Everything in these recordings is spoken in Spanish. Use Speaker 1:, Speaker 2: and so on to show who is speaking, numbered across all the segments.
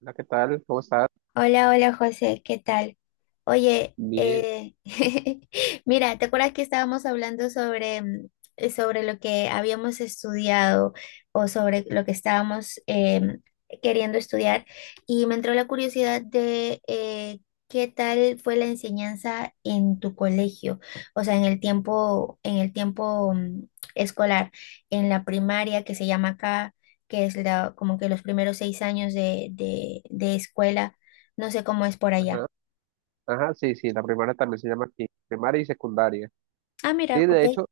Speaker 1: Hola, ¿qué tal? ¿Cómo estás?
Speaker 2: Hola, hola José, ¿qué tal? Oye,
Speaker 1: Bien.
Speaker 2: mira, ¿te acuerdas que estábamos hablando sobre lo que habíamos estudiado, o sobre lo que estábamos queriendo estudiar? Y me entró la curiosidad de qué tal fue la enseñanza en tu colegio, o sea, en el tiempo escolar, en la primaria, que se llama acá, que es como que los primeros 6 años de escuela. No sé cómo es por allá.
Speaker 1: Ajá. Ajá, sí, sí, la primaria también se llama aquí, primaria y secundaria.
Speaker 2: Ah, mira,
Speaker 1: Sí,
Speaker 2: ok.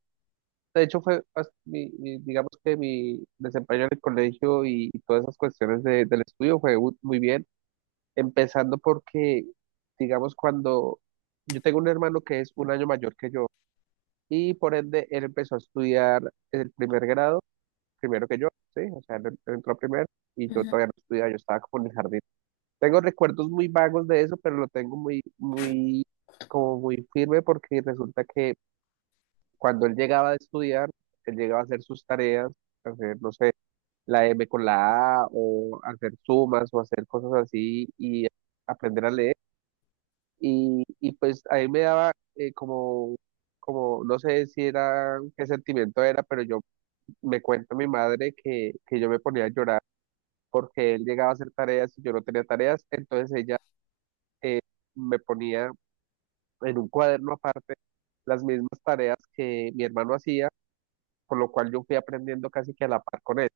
Speaker 1: de hecho fue, digamos que mi desempeño en el colegio y todas esas cuestiones del estudio fue muy bien, empezando porque, digamos, cuando yo tengo un hermano que es un año mayor que yo y por ende él empezó a estudiar el primer grado, primero que yo, sí, o sea, él entró primero y yo
Speaker 2: Ujú.
Speaker 1: todavía no estudiaba, yo estaba como en el jardín. Tengo recuerdos muy vagos de eso, pero lo tengo muy, muy, como muy firme porque resulta que cuando él llegaba a estudiar, él llegaba a hacer sus tareas, hacer, no sé, la M con la A o hacer sumas o hacer cosas así y aprender a leer. Y pues ahí me daba como, como, no sé si era, qué sentimiento era, pero yo me cuenta mi madre que yo me ponía a llorar porque él llegaba a hacer tareas y yo no tenía tareas, entonces ella eh, me ponía en un cuaderno aparte las mismas tareas que mi hermano hacía, por lo cual yo fui aprendiendo casi que a la par con él.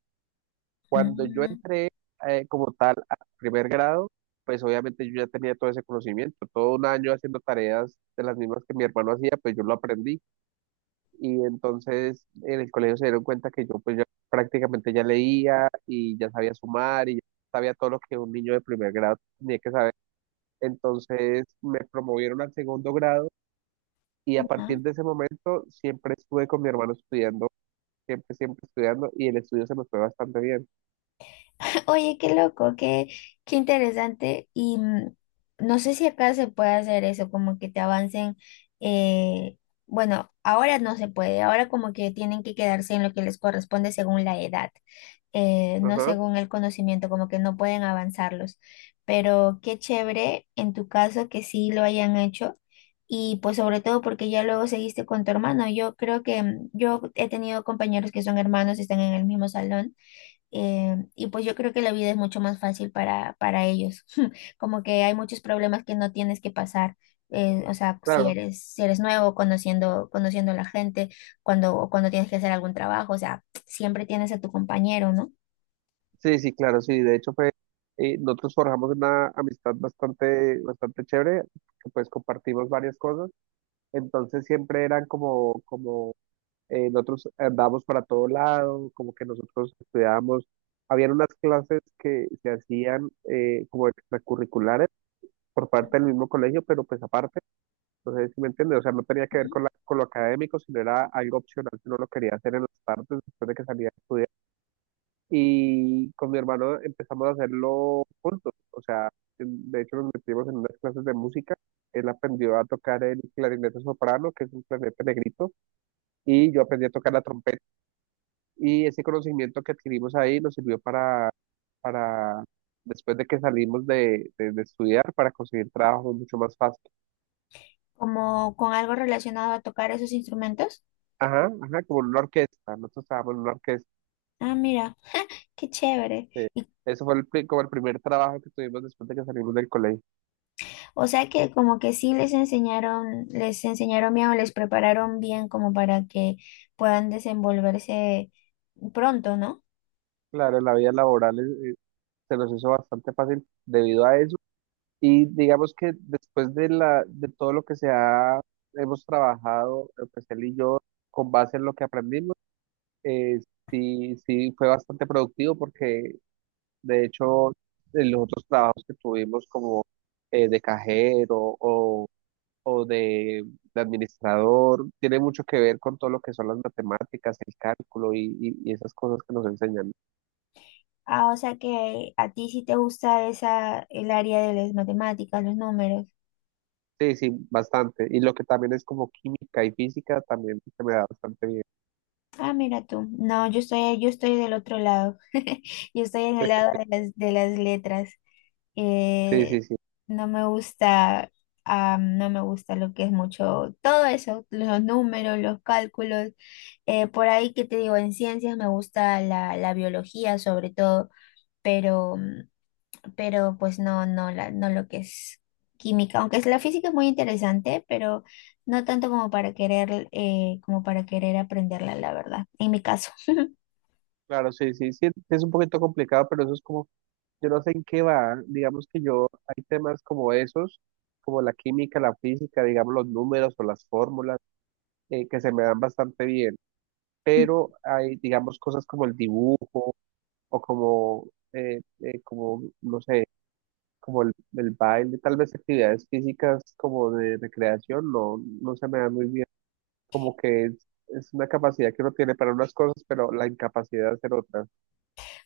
Speaker 1: Cuando yo
Speaker 2: Mm,
Speaker 1: entré como tal al primer grado, pues obviamente yo ya tenía todo ese conocimiento, todo un año haciendo tareas de las mismas que mi hermano hacía, pues yo lo aprendí y entonces en el colegio se dieron cuenta que yo pues ya prácticamente ya leía y ya sabía sumar y ya sabía todo lo que un niño de primer grado tenía que saber. Entonces me promovieron al segundo grado. Y a partir
Speaker 2: ¿no?
Speaker 1: de ese momento siempre estuve con mi hermano estudiando, siempre, siempre estudiando y el estudio se me fue bastante bien.
Speaker 2: Oye, qué loco, qué interesante. Y no sé si acá se puede hacer eso, como que te avancen. eh, bueno, ahora no se puede, ahora como que tienen que quedarse en lo que les corresponde según la edad. No
Speaker 1: Ajá,
Speaker 2: según el conocimiento, como que no pueden avanzarlos. Pero qué chévere en tu caso que sí lo hayan hecho, y pues sobre todo porque ya luego seguiste con tu hermano. Yo creo que yo he tenido compañeros que son hermanos, están en el mismo salón, y pues yo creo que la vida es mucho más fácil para ellos, como que hay muchos problemas que no tienes que pasar. O sea, si
Speaker 1: claro.
Speaker 2: eres, si eres nuevo, conociendo a la gente, cuando tienes que hacer algún trabajo, o sea, siempre tienes a tu compañero, ¿no?
Speaker 1: Sí, sí, claro, sí. De hecho fue, nosotros forjamos una amistad bastante, bastante chévere, que pues compartimos varias cosas. Entonces siempre eran como, como, nosotros andábamos para todo lado, como que nosotros estudiábamos. Habían unas clases que se hacían como extracurriculares por parte del mismo colegio, pero pues aparte. Entonces, ¿sí me entiendes? O sea, no tenía que ver con, con lo académico, sino era algo opcional que uno lo quería hacer en las tardes después de que salía a estudiar. Y con mi hermano empezamos a hacerlo juntos. O sea, de hecho nos metimos en unas clases de música. Él aprendió a tocar el clarinete soprano, que es un clarinete negrito, y yo aprendí a tocar la trompeta. Y ese conocimiento que adquirimos ahí nos sirvió para después de que salimos de estudiar, para conseguir trabajo mucho más fácil.
Speaker 2: Como con algo relacionado a tocar esos instrumentos.
Speaker 1: Ajá, ajá, como en una orquesta. Nosotros estábamos en una orquesta.
Speaker 2: Ah, mira, qué chévere.
Speaker 1: Sí.
Speaker 2: Y,
Speaker 1: Eso fue como el primer trabajo que tuvimos después de que salimos del colegio.
Speaker 2: o sea que como que sí les enseñaron bien, o les prepararon bien, como para que puedan desenvolverse pronto, ¿no?
Speaker 1: Claro, la vida laboral se nos hizo bastante fácil debido a eso. Y digamos que después de todo lo que hemos trabajado, pues él y yo, con base en lo que aprendimos, eh, sí, sí fue bastante productivo porque de hecho en los otros trabajos que tuvimos como de cajero o de administrador, tiene mucho que ver con todo lo que son las matemáticas, el cálculo y esas cosas que nos enseñan.
Speaker 2: Ah, o sea que a ti sí te gusta el área de las matemáticas, los números.
Speaker 1: Sí, sí, bastante. Y lo que también es como química y física también se me da bastante bien.
Speaker 2: Ah, mira tú. No, yo estoy del otro lado. Yo estoy en el lado de las letras.
Speaker 1: Sí,
Speaker 2: eh,
Speaker 1: sí, sí.
Speaker 2: no me gusta, no me gusta lo que es mucho, todo eso, los números, los cálculos. Por ahí que te digo, en ciencias me gusta la biología sobre todo, pero, pero pues no, no lo que es química. Aunque la física es muy interesante, pero no tanto como para querer aprenderla, la verdad, en mi caso.
Speaker 1: Claro, sí, sí, sí, es un poquito complicado, pero eso es como, yo no sé en qué va, digamos que yo, hay temas como esos, como la química, la física, digamos los números o las fórmulas, que se me dan bastante bien, pero hay, digamos, cosas como el dibujo o como, como no sé, como el baile, tal vez actividades físicas como de recreación, no, no se me da muy bien, como que es una capacidad que uno tiene para unas cosas, pero la incapacidad de hacer otras.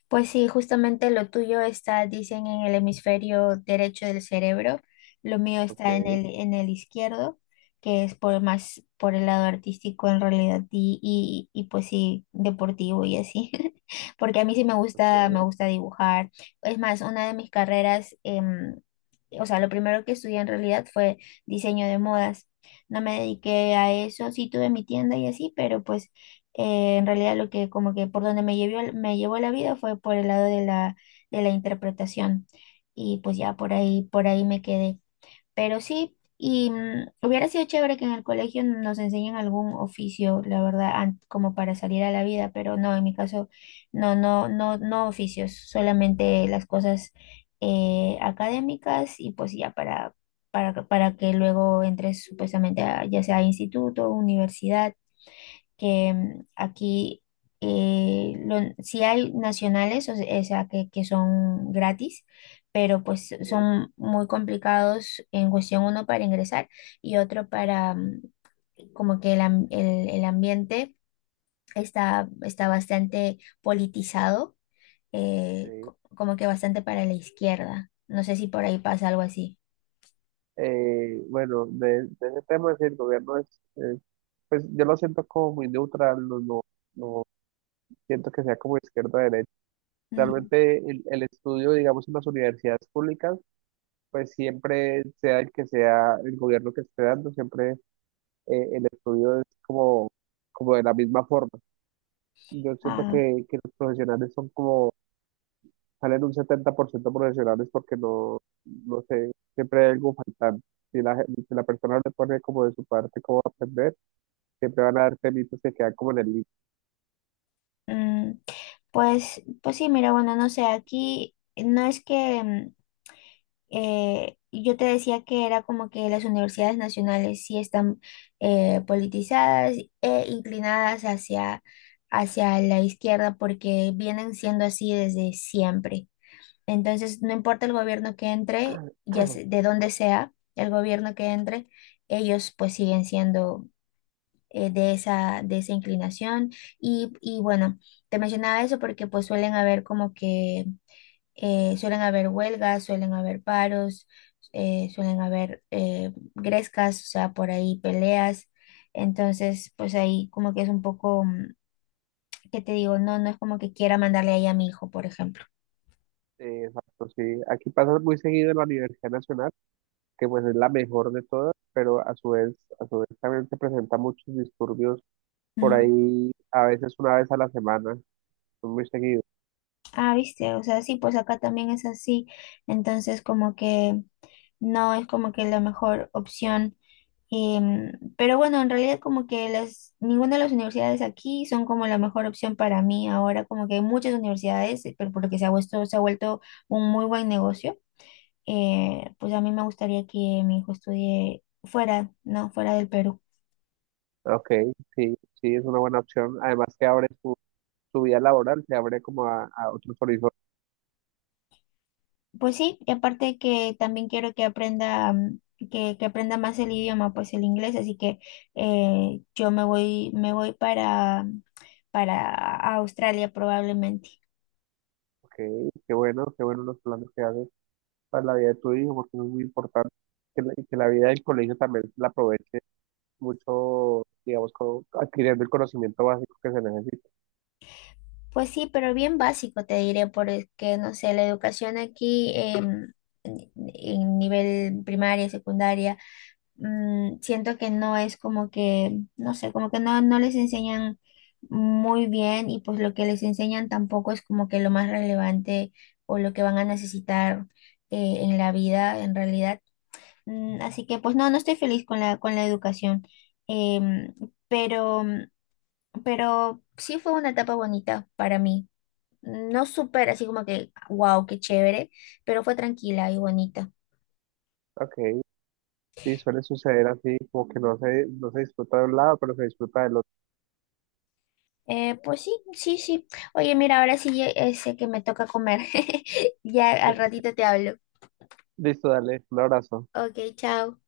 Speaker 2: Pues sí, justamente lo tuyo está, dicen, en el hemisferio derecho del cerebro, lo mío
Speaker 1: Ok,
Speaker 2: está en el izquierdo, que es por más por el lado artístico en realidad, y, pues sí, deportivo y así, porque a mí sí me gusta, me
Speaker 1: ok,
Speaker 2: gusta dibujar. Es más, una de mis carreras, o sea, lo primero que estudié en realidad fue diseño de modas. No me dediqué a eso, sí tuve mi tienda y así, pero pues en realidad, lo que como que por donde me llevó la vida fue por el lado de la interpretación, y pues ya por ahí me quedé. Pero sí, y hubiera sido chévere que en el colegio nos enseñen algún oficio, la verdad, como para salir a la vida, pero no, en mi caso, no, no, oficios, solamente las cosas académicas, y pues ya para. Para que luego entres, supuestamente, ya sea a instituto, universidad, que aquí sí hay nacionales, o sea, que son gratis, pero pues
Speaker 1: sí,
Speaker 2: son muy complicados, en cuestión uno para ingresar, y otro para como que el ambiente está bastante politizado,
Speaker 1: sí.
Speaker 2: como que bastante para la izquierda. No sé si por ahí pasa algo así.
Speaker 1: Bueno, de ese tema, sí, el gobierno es, eh, pues yo lo siento como muy neutral, no, no, no siento que sea como izquierda o derecha.
Speaker 2: Mm,
Speaker 1: Realmente el estudio, digamos, en las universidades públicas, pues siempre sea el que sea el gobierno que esté dando, siempre el estudio es como, como de la misma forma. Yo siento
Speaker 2: ah,
Speaker 1: que los profesionales son como, salen un 70% profesionales porque no, no sé, siempre hay algo faltante. Si si la persona le pone como de su parte cómo aprender, siempre van a dar temitos que quedan como en el link.
Speaker 2: mm, pues sí, mira, bueno, no sé, aquí no es que. Y yo te decía que era como que las universidades nacionales sí están politizadas e inclinadas hacia la izquierda, porque vienen siendo así desde siempre. Entonces, no importa el gobierno que entre, de dónde sea el gobierno que entre, ellos pues siguen siendo de esa inclinación. Y bueno, te mencionaba eso porque pues suelen haber como que suelen haber huelgas, suelen haber paros, suelen haber grescas, o sea, por ahí peleas. Entonces, pues ahí como que es un poco, ¿qué te digo? No, no es como que quiera mandarle ahí a mi hijo, por ejemplo.
Speaker 1: Exacto, sí. Aquí pasa muy seguido en la Universidad Nacional, que pues es la mejor de todas, pero a su vez también se presentan muchos disturbios por
Speaker 2: Mm.
Speaker 1: ahí a veces una vez a la semana, no muy seguido.
Speaker 2: Ah, viste, o sea, sí, pues acá también es así. Entonces, como que no es como que la mejor opción. Pero bueno, en realidad, como que ninguna de las universidades aquí son como la mejor opción para mí ahora, como que hay muchas universidades, pero porque se ha vuelto un muy buen negocio. Pues a mí me gustaría que mi hijo estudie fuera, ¿no? Fuera del Perú.
Speaker 1: Ok, sí, sí, es una buena opción. Además que abre tu, tu vida laboral, te abre como a otros horizontes.
Speaker 2: Pues sí, y aparte, que también quiero que aprenda, que aprenda más el idioma, pues el inglés, así que yo me voy para Australia, probablemente.
Speaker 1: Ok, qué bueno los planes que haces para la vida de tu hijo, porque eso es muy importante. Que que la vida del colegio también la aproveche mucho, digamos, como adquiriendo el conocimiento básico que se necesita.
Speaker 2: Pues sí, pero bien básico te diré, porque no sé, la educación aquí en nivel primaria, secundaria, siento que no es como que, no sé, como que no les enseñan muy bien, y pues lo que les enseñan tampoco es como que lo más relevante, o lo que van a necesitar en la vida, en realidad. Mm, así que pues no estoy feliz con la educación. Em, pero, pero sí fue una etapa bonita para mí. No súper así como que, wow, qué chévere, pero fue tranquila y bonita.
Speaker 1: Ok, sí, suele suceder así, como que no se, no se disfruta de un lado, pero se disfruta del otro.
Speaker 2: Pues sí, sí, sí. Oye, mira, ahora sí sé que me toca comer. Ya al ratito te hablo.
Speaker 1: Listo, dale, un abrazo.
Speaker 2: Ok, chao.